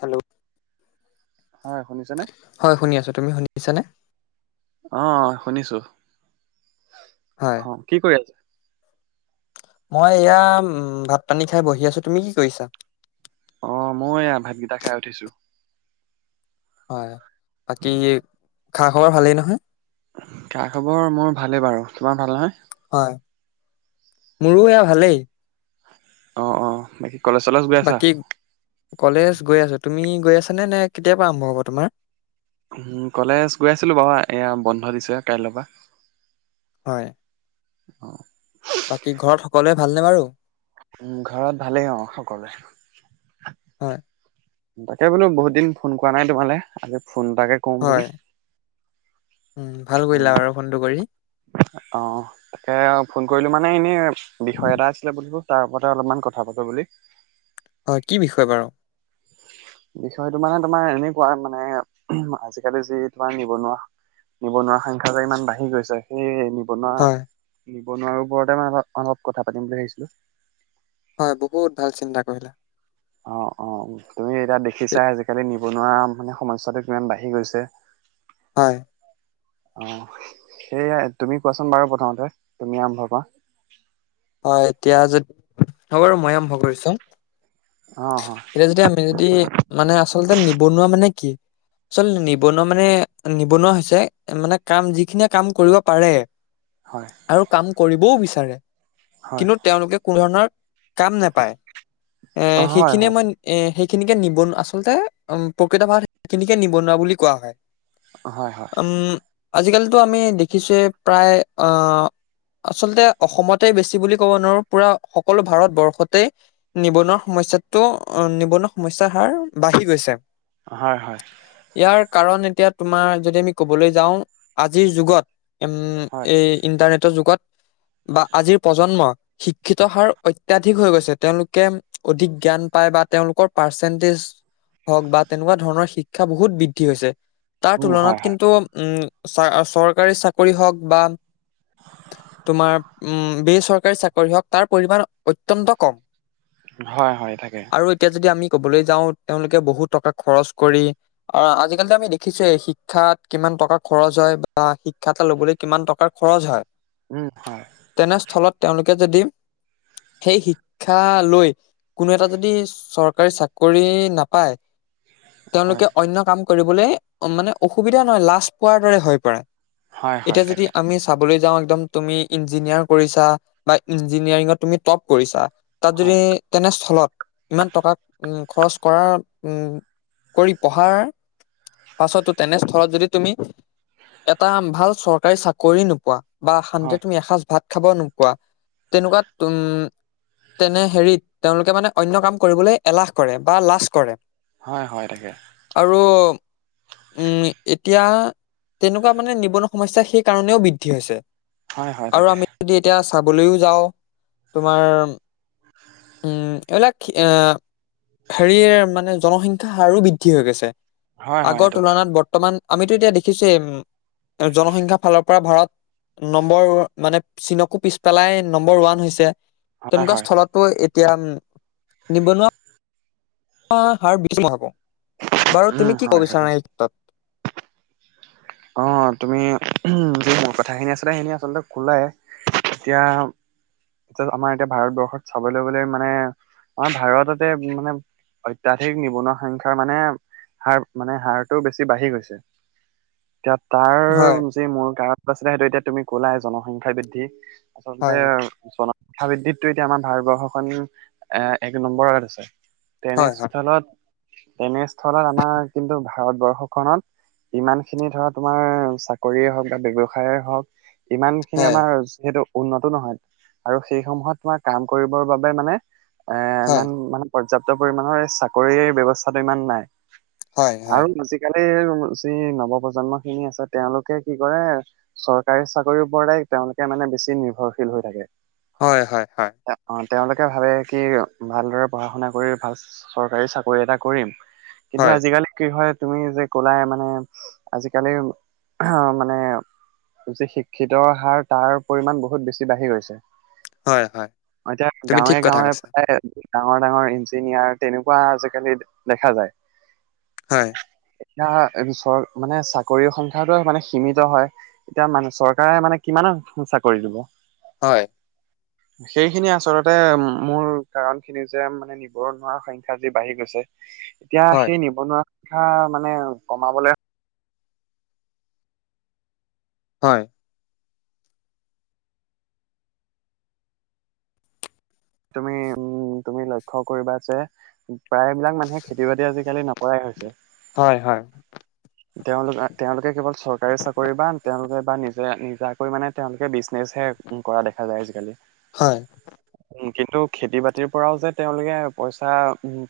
Hello হয় শুনিছেনে? হয় শুনি আছো তুমি শুনি আছানে? অ, শুনিছো হয় অ' কি কৰি আছে? মই এয়া উ ভাত পানী খাই বহি আছো। তুমি কি কৰিছা? অ' মই এয়া ভাতকেইটা খাই উঠিছো। হয় বাকী খা খাব ভালেই নহয়? খা খবৰ মোৰ ভালে বাৰু। তোমাৰ ভাল নহয়? হয়, মোৰো এয়া ভালেই। অ-অ বাকী কলেজ চলেজ গৈ আছা? বাকী কলেজ গৈ আছো তুমি গৈ আছানে নে কেতিয়াৰ পৰাা আৰম্ভ হব তোমাৰ? কলেজ গৈ আছিলো বাৰু এয়া বন্ধ দিছে কাইলৈৰ পৰা। হয়। অ, বাকী ঘৰত সকলোৱে ভালনে বাৰু? উম, ঘৰত ভালেই অ' সকলোৱে। হয় তাকে বোলো বহুত দিন ফোন কৰা নাই তোমালে আজি ফোনটাকে কওঁ বোলো। হয় উম ভাল কৰিলা বাৰু ফোনটো কৰি অ, তাকে ফোন কৰিলো মান মানে এনেই বিষয় এটা আছিলে বুধবো তাৰ ওপৰতে অলপমান কথা পাতো বুলি। হয় কি বিষয় বাৰু? বিষয়টো মানে তোমাৰ এনেকুৱা মানে আজিকালি যি তোমাৰ নিবনুৱা, নিবনুৱা সংখ্যা যে ইমান বাঢ়ি গৈছে সেই। হয় নিবনুৱা-নিবনুৱাৰ ওপৰতে মই অপ-অলপ কথা পাতিম বুলি ভাবিছিলো। হয় বহুত ভাল চিন্তা কৰিলা। অ', অ' তুমি এতিয়া দেখিছা আজিকালি নিবনুৱা মানে সমস্যাটো কিমান বাঢ়ি গৈছে। হয়, অ' সেইয়া তুমি কোৱাচোন বাৰু প্ৰথমতে তুমি আৰম্ভ কৰা। হয় এতিয়া যদি হ'ব বাৰু মই আৰম্ভ কৰিছো। অ', হয়, এতিয়া যদি আমি যদি মানে আচলতে নিবনুৱা মানে কি? উ [inaudible] আচলতে নিবনুৱা মানে নিবনুৱা হৈছে মানে কাম যিখিনিয়ে কাম কৰিব পাৰে। হয়। আৰু কাম কৰিবও বিচাৰে হয়, কিন্তু তেওঁলোকে কোনো ধৰণৰ কাম নাপায় এ অ', হয়, সেইখিনিয়ে হয়, মই এ সেই সেইখিনিকে নিবনা আচলতে উম, প্ৰকৃত ভাৰত সেইখিনিকে নিবনুৱা বুলি কোৱা হয়। হয়-হয়। উম আজিকালিতো আমি দেখিছোঁৱে প্ৰায় আচলতে অসমত, বেছি বুলি ক'ব নোৱাৰো, পুৰা সকলো ভাৰত বৰ্ষতেই নিবনুৱা সমস্যাত তো নিবনুৱা সমস্যাৰ হাৰ বাঢ়ি গৈছে। হয়-হয়। ইয়াৰ কাৰণ এতিয়া তোমাৰ যদি আমি কবলৈ যাওঁ আজিৰ যুগত উম, হয়, এই ইন্টাৰনেটৰ যুগত বা আজিৰ প্ৰজন্ম শিক্ষিত হাৰ অত্যাধিক হৈ গৈছে তেওঁলোকে অধিক জ্ঞান পায় বা তেওঁলোকে, পাৰ্চেনতেজ হক বা‌ তেনেকুৱ ধৰনৰ শিক্ষা বহুত বৃদ্ধি হৈছে। তাৰ উম, তুলনাত হয়, হয়। কিন্তু উম, চ চৰকাৰী চাকৰি হওক বা তোমাৰ উম, বেচৰকাৰী চাকৰি হওক তাৰ পৰিমাণ অত্যন্ত কম। হয়-হয় থাকে। আৰু এতিয়া যদি আমি কবলৈ যাওঁ তেওঁলোকে বহুত টকা খৰচ কৰি আৰু আজিকালিতো আমি দেখিছে শিক্ষাত কিমান, কিমান টকা খৰচ হয় বা শিক্ষা এটা লবলৈ কিমান টকাৰ খৰচ হয়। উম হয় তেনেস্থলত তেওঁলোকে যদি সেই শিক্ষা লৈ কোনো এটা যদি চৰকাৰী চাকৰি নাপায় হয়, তেওঁলোকে অন্য কাম কৰিবলৈ মানে অসুবিধা নহয় লাজ পোৱাৰ দৰে হৈ পৰে হয়, হয়, এতিয়া যদি থাকে আমি চাবলৈ যাওঁ একদম তুমি ইঞ্জিনিয়াৰ কৰিছা বা ইঞ্জিনিয়াৰিঙত তুমি টপ কৰিছা। তাত যদি হয়, তেনেস্থলত ইমান টকা উম খৰচ কৰাৰ উম কৰি পঢ়াৰ পাছতো তেনেস্থলত যদি তুমি এটা ভাল চৰকাৰী চাকৰি নোপোৱা বা শান্তিতে হয়। তুমি এসাঁজ ভাত খাব নোকোৱা তেনেকুৱাত উম তেনে হেৰিত তেওঁলোকে মানে অন্য কাম কৰিবলৈ এলাহ কৰে বা লাজ কৰে। হয় -হয় তাকে, আৰু উম এতিয়া তেনেকুৱা মানে নিবনুৱা সমস্যা সেই কাৰণেও বৃদ্ধি হৈছে। হয়-হয় আৰু তাকে আমি যদি এতিয়া চাবলৈও যাওঁ তোমাৰ উম এইবিলাক হেৰিয়ে মানে জনসংখ্যা হাৰো বৃদ্ধি হৈ গৈছে হয়, হয়, আগৰ সেইটো তুলনাত বৰ্তমান আমিতো এতিয়া দেখিছোৱে, উম জনসংখ্যা ফালৰ পৰা ভাৰত নম্বৰ মানে চীনকো পিছ পেলাই নম্বৰ ওৱান হৈছে হয়, তেনেকুৱা হয়, স্থলতো এতিয়া উম নিবনুৱা আ হাৰ [unintelligible] হব বাৰু উম, তুমি কি হয়, ক'ব সেইটো বিচাৰা এই ক্ষেত্ৰত? অ', তুমি যি মূল কথাখিনি আছিলা, সেইখিনি আচলতে কলায় এতিয়া এতিয়া আমাৰ এতিয়া ভাৰতবৰ্ষত চাবলৈ গ'লে মানে আমাৰ ভাৰততে মানে অত্যধিক নিবনুৱা সংখ্যা মানে হাৰ মানে হাৰটো বেছি বাঢ়ি গৈছে। এতিয়া তাৰ হয় যি মূল কাৰণ আছিলে সেইটো এতিয়া তুমি কলাই জনসংখ্যা বৃদ্ধি আচলতে হয় জনসংখ্যা বৃদ্ধিতটো এতিয়া আমাৰ ভাৰতবৰ্ষখন এ এক নম্বৰত আছে। হয় তেনেস্থলত তেনেস্থলত আমাৰ কিন্তু ভাৰতবৰ্ষখনত ইমান খিনি ধৰা তোমাৰ চাকৰিয়ে হওক বা ব্যৱসায়ে হওক ইমানখিনি হয় আমাৰ যিহেতু উন্নত নহয় আৰু সেই সময়ত তোমাৰ কাম কৰিবৰ বাবে মানে এ হয় ইমান মানে পৰ্যাপ্ত পৰিমাণৰ চাকৰিৰ ব্যৱস্থাটো ইমান নাই হয় আৰু হয় [unintelligible] প্ৰজন্ম খিনি আছে তেওঁলোকে কি কৰে চৰকাৰী চাকৰিৰ ওপৰতে তেওঁলোকে মানে বেছি নিৰ্ভৰশীল হৈ থাকে হয় -হয় -হয়। তে- অ তেওঁলোকে ভাবে কি ভালদৰে পঢ়া শুনা কৰি ভাল চৰকাৰী চাকৰি এটা কৰিম কিন্তু হয় আজিকালি কি হয় তুমি যে কলাই মানে আজিকালি মানে যি শিক্ষিত হাৰ তাৰ পৰিমান বহুত বেছি বাঢ়ি গৈছে হয় হয় এতিয়া তুমি ঠিক গাঁৱে কথা -গাঁৱে কৈছা প্ৰায় ডাঙৰ- ডাঙৰ ইঞ্জিনিয়াৰ তেনেকুৱা আজিকালি দেখা যায় হয়। এয়া চৰ মানে চাকৰি সংখ্যাটো মানে সীমিত হয় এতিয়া মানে চৰকাৰে মানে কিমান চাকৰি দিব হয় সেইখিনি আচলতে মোৰ কাৰণ খিনি যে মানে নিবনুৱাৰ সংখ্যা যি বাঢ়ি গৈছে এতিয়া হয় সেই নিবনুৱা কথা মানে কমাবলে হয় তুমি উম তুমি লক্ষ্য কৰিবা যে প্ৰায়বিলাক মানুহে খেতি বাতি আজিকালি নকৰাই হৈছে হয় হয় তেওঁলোকে তেওঁলোকে কেৱল চৰকাৰী চাকৰি বা তেওঁলোকে বা নিজে নিজাকৈ মানে তেওঁলোকে বিজনেচ হে উ কৰা দেখা যায় আজিকালি হয় কিন্তু খেতি বাতিৰ পৰাও যে তেওঁলোকে পইচা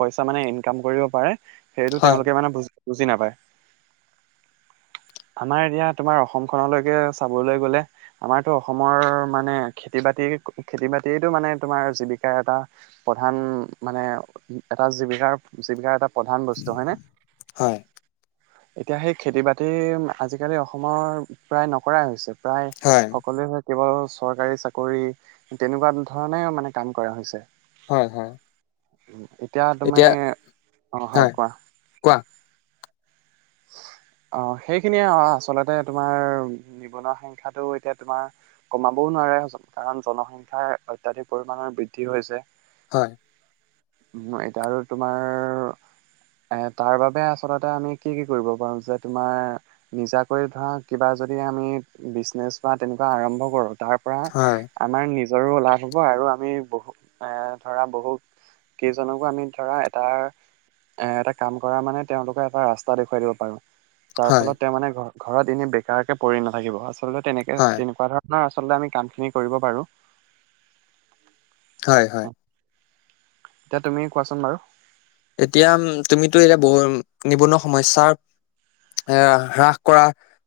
পইচা মানে ইনকাম কৰিব পাৰে সেইটো হয় হয় তেওঁলোকে মানে বুজ বুজি নাপায় আমাৰ এতিয়া তোমাৰ অসমখনলৈকে চাবলৈ গলে আমাৰতো অসমৰ মানে খেতি বাতি খেতি খেতি বাতিটো মানে তোমাৰ জীৱিকাৰ এটা প্ৰধান মানে এটা জীৱিকাৰ জীৱিকাৰ এটা প্ৰধান বস্তু হয়নে হয় এতিয়া সেই খেতি বাতি আজিকালি অসমৰ প্ৰায় নকৰাই হৈছে প্ৰায় সকলোৱে কেৱল চৰকাৰী চাকৰি তেনেকুৱা ধৰণ মানে কাম কৰা হৈছে হয় হয় এতিয়া তুমে অ হয় কোৱা কোৱা অ অ সেইখিনিয়ে আচলতে তোমাৰ নিবনুৱা সংখ্যাটো এতিয়া তোমাৰ কমাবও নোৱাৰে কাৰণ জনসংখ্যাৰ অত্যাধিক পৰিমমানৰ বৃদ্ধি হৈছে হয় উ এতিয়া আৰু তোমাৰ এ তাৰ বাবে আচলতে আমি কি কি কৰিব পাৰো যে তোমাৰ নিজাকৈ ধৰা কিবা যদি আমি বিজনেছ বা তেনেকুৱা আৰম্ভ কৰো তাৰ পৰা হয় আমাৰ নিজ জৰো লাভ হ'ব আৰু আমি বহু এ ধৰা বহুত কেইজনকো আমি ধৰা এটা এ এটা কাম কৰা মানে তেওঁলোকৰ এটা ৰাস্তা তা দেখুৱাই দিব পাৰো যাৰ হয় ফলত তেওঁ মানে ঘ ঘৰত এনে বেকাৰকে পৰি নাথাকিব হয় তেনেকুৱা ধৰণৰ আচল আমি কামখিনি কৰিব পাৰো হয় হয় এতিয়া তুমি কোৱাচোন বাৰু এতিয়া তুমিতো এতিয়া বহু নিবনুৱা সমস্যাৰ এ হ্ৰাস কৰা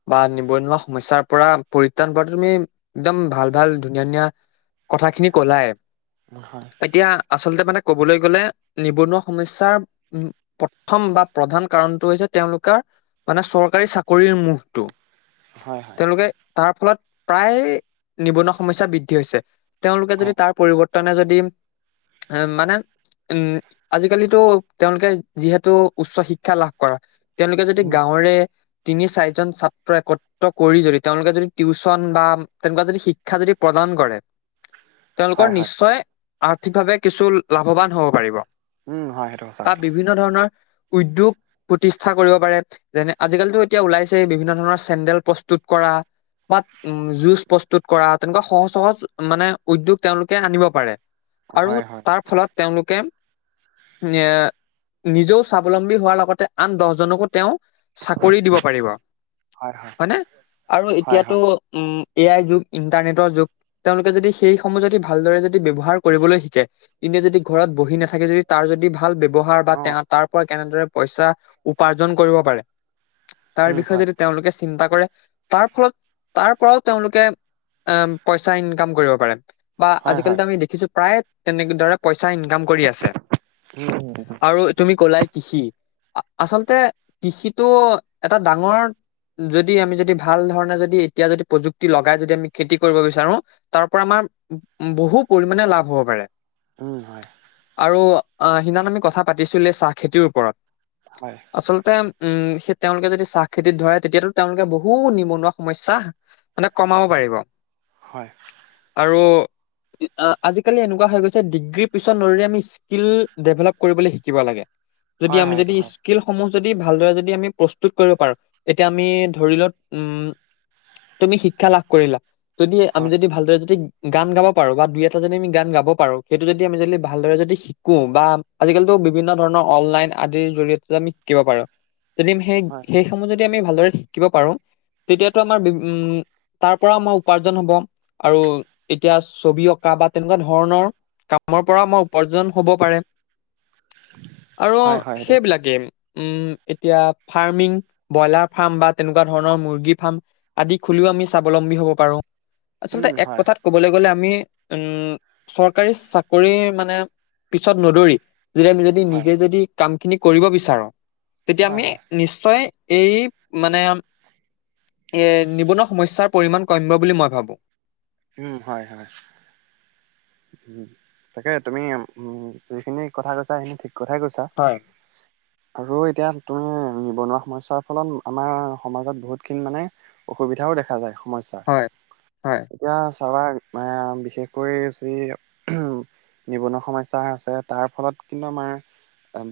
বা নিবনুৱা সমস্যাৰ পৰা পৰিত্ৰাণ কৰাটো তুমি একদম ভাল ভাল ধুনীয়া ধুনীয়া কথা খিনি কলাই হয় এতিয়া আচলতে মানে কবলৈ গ'লে নিবনুৱা সমস্যাৰ উ প্ৰথম বা প্ৰধান কাৰণটো হৈছে তেওঁলোকৰ মানে চৰকাৰী চাকৰিৰ মুখটো হয় হয় তাৰ ফলত প্ৰায় নিবনুৱা সমস্যা বৃদ্ধি হৈছে তেওঁলোকে যদি হয় তাৰ পৰিৱৰ্তন যদি মানে উম আজিকালিতো তেওঁলোকে যিহেতু উচ্চ শিক্ষা লাভ কৰা তেওঁলোকে যদি উম গাঁৱৰে তিনি চাৰিজন ছাত্ৰ একত্ৰ কৰি যদি তেওঁলোকে যদি টিউচন বা তেলোকা যদি শিক্ষা যদি প্ৰদান ন কৰে [unintelligible] তেওঁলোকৰ হয় হয় নিশ্চয় আৰ্থিকভাৱে কিছু লাভৱান হব পাৰিব উম হয় সেইটো বা সঁচা কথা বিভিন্ন ধৰণৰ উদ্যোগ প্ৰতিষ্ঠা কৰিব পাৰে যেনে আজিকালিতো এতিয়া ওলাইছে বিভিন্ন ধৰণৰ চেণ্ডেল প্ৰস্তুত কৰা তাত উ যুজ প্ৰস্তুত কৰা তেনেকুৱা সহজ সহজ মানে উদ্যোগ তেওঁলোকে আনিব পাৰে আৰু হয় হয় তাৰ ফলত তেওঁলোকে এ নিজেও স্বাৱলম্বী হোৱাৰ লগতে আন দহজনকো তেওঁ চাকৰি দিব পাৰিব হয় হয় হয়নে আৰু হয় এতিয়াতো হয় উম এ আই যুগ ইণ্টাৰনেটৰ যুগ তেওঁলোকে যদি সেইসমূহ যদি ভালদৰে যদি ব্যৱহাৰ কৰিবলৈ শিকে যদি ঘৰত বহি নাথাকে যদি তাৰ যদি ভাল ব্য্ৱহাৰ বা অ তে তাৰ পৰা কেনেদৰে পইচা উপাৰ্জন কৰিব পাৰে তাৰ উম বিষয়ে হয় যদি তেওঁলোকে চিন্তা কৰে তাৰ ফলত তাৰ পৰাও তেওঁলোকে অ পইচা ইনকাম কৰিব পাৰে বা হয় হয় আজিকালিিতো আমি দেখিছো প্ৰায়ে তেনেদৰে পইচা ইনকাম কৰি আছে উম আৰু তুমি কলাই কৃষি আচলতে কৃষিটো এটা ডাঙৰ যদি আমি যদি ভাল ধৰণে যদি এতিয়া যদি প্ৰযুক্তি লগাই যদি আমি খেতি কৰিব বিচাৰো তাৰ পৰা আমাৰ বহু পৰিমণে লাভ হ'ব পাৰে উ হয় আৰু সিদিনা আমি কথা পাতিছিলোে চাহ খেতিৰ ওপৰত হয় আচলতে উম সেই তেওঁলোকে যদি চাহ খেতিত ধৰে তেতিয়াতো তেওঁলোকে বহু নিবনুৱা সমস্যা মানে কমাব পাৰি কৰিবিব হয় আৰু আজিকালি এনেকুৱা হৈ গৈছে ডিগ্ৰীীৰ পিছত নৰিৰি আমি স্কিল ডেভেলপ কৰিবলৈ শিকিব লাগে যদি হয় আমি হয় যদি সেইটো হয় স্কিলসম ভাল য আ প্ৰসু পাৰো এতিয়া আমি ধ উ তুমি শিক্ষা লাভ কৰিলা যদি আমি হয় যদি ভালদৰে যদি গান গাব পাৰো বা দুই এটা যী আমি গান গাব পাৰো সেইটো যদি আমি যদি ভালদৰে যদি শিকো বা আজিকালিিতো বিভিন্ন ধৰণৰ অনলাইন আদিৰ জৰিয়তে আমি শিকিব পাৰো যদিমি সেই হয় সেইসমূহ যদি আমি ভালদৰে শিকিব পাৰো তেতিয়াতো আমাৰ উম তাৰ পৰা আমাৰ উপাৰ্জন হব আৰু এতিয়া ছবি অঁকা বা তেনেকুৱা ধৰণৰ কামৰ পৰা মাৰ উপাৰ্জন হ'ব পাৰে আৰু হয় হয় সেইটো সেইবিলাকেই উম এতিয়া ফাৰ্মিং ব্ৰইলাৰ ফাৰ্ম বা তেনেকুৱা ধৰণৰ মুৰ্গী ফাৰ্ম আদি খুলা স্বলম্ব হ প আচ উম ক হয় কব গলে আমি উম চৰকাৰী চাকৰি মানে পিছত নদৰি যদি আমি যদি হয় নিজে যদি কাম খিনি কৰিব বিচাৰো তেতিয়া হয় আমি হয় নিশ্চয় এই মানে এ নিবনুৱা সমস্যাৰ পৰিমাণ কম্য বুলি মই ভাবোঁ হয় হয় উ তাকে তুমি উ যিখিনি কথা কৈছা সেইখিনি ঠিক কথাই কৈছা হয় আৰু এতিয়া তুমি নিবনুৱা সমস্যাৰ ফলত আমাৰ সমাজত বহুতখিনি মানে অসুবিধাও দেখা যায় সমস্যাৰ। হয় হয় এতিয়া চাবা বিশেষকৈ যি উম নিবনুৱা সমস্া আছে তাৰ ফলত কিন্তু আমাৰ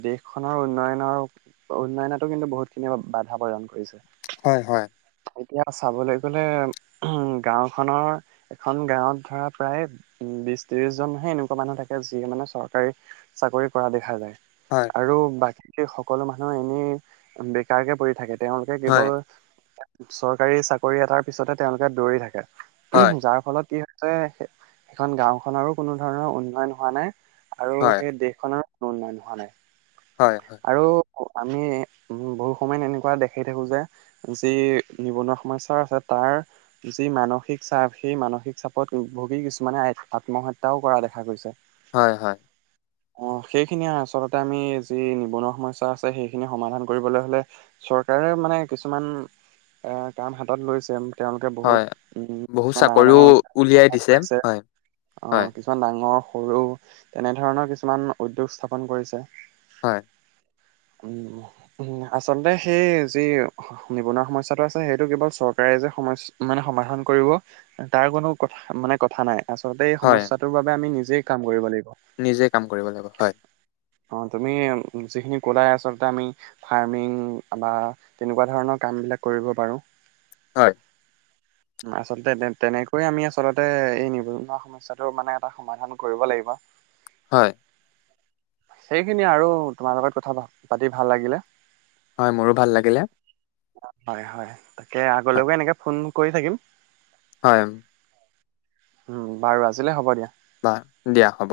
দেশখনৰ উন্নয়নৰ উন্নয়নতো কিন্তু বহুতখিনি বাধা প্ৰদান কৰিছে হয় হয় এতিয়া চাবলৈ গলে উম গাও খনৰ এখন গাঁৱত ধৰা প্ৰায় উ বিশ ত্ৰিশজনহে এনেকুৱা মানুহ থাকে যিয় মানে চৰকাৰী চাকৰি কৰা দেখা যায় হয় আৰু বাকী সকলো মানুহ এনেই বেকাৰকে পৰি থাকে তেওঁলোকে হয় কেৱল চৰকাৰী চাকৰি এটাৰ পিছতে তেওঁলোকে দৌৰি থাকে হয় যাৰ ফলত কি হৈছে সেইখন গাওখননৰো কোনো ধৰণৰ উন্নয়ন হোৱা নাই আৰু হয় সেই দেশখনৰ কোনো উন্নয়ন হোৱা নাই হয় হয় আৰু আমি উ বহু সময়ত এনেকুৱা দেখাই থাকো যে যি নিবনুৱা সমস্াৰ আছে তাৰ যি মানসিক চাপ সেই মানসিক চাপত ভুগি কিছুমানে আত্মহত্যাও কৰা দেখা গৈছে হয় হয় অ', সেইখিনি আচলতে আমি যি নিবনুৱা সমস্যা আছে সেইখিনি সমাধান কৰিবলৈ হ'লে চৰকাৰে মানে কিছুমান এ, কাম হাতত লৈছে। তেওঁলোকে বহুত হয়, উম বহুত ডাঙৰ চাকৰিও ডাঙৰ উদ্যোগ স্থাপন উলিয়াই দিছে কৰিছে হয়। অ', হয়, কিছুমান ডাঙৰ, সৰু তেনেধৰণৰ কিছুমান উদ্যোগ স্থাপন কৰিছে। হয়। উম, হম, আচলতে সেই যি নিবনুৱা সমস্যাটো আছ সেইটো কেৱল চৰকাৰে যে, সমচ-মানে সমাধান কৰিব তাৰ কোনো কথা মানে কথা নাই। আচলতে এই হয়, সমস্যাটোৰ বাবে আমি নিজেই কাম কৰিব লাগি নিজে কাম কৰিব লাগিব, হয়। অ', তুমি যিখিনি ক'লাই আচলতে আমি ফাৰ্মিং বা তেনেকুৱা ধৰণৰ কা কামবিলাক কৰিব পাৰোঁ। হয়। আচলতে তে-তেনেকৈয়ে আমি আচলতে এই নিবনুৱা সমস্যাটোৰ মানে এটা সমাধান কৰিব লাগিব। হয়। সেইখিনিয়ে আৰু তোমাৰ লগত কথা পাতি ভাল লাগিলে হয় মোৰো ভাল লাগিলে। হয় হয় তাকে হয়, আগলৈকে এনেকে ফোন কৰি থাকিম। হয় এ উম বাৰু আজিলে হ'ব দিয়া। বা দিয়া হব।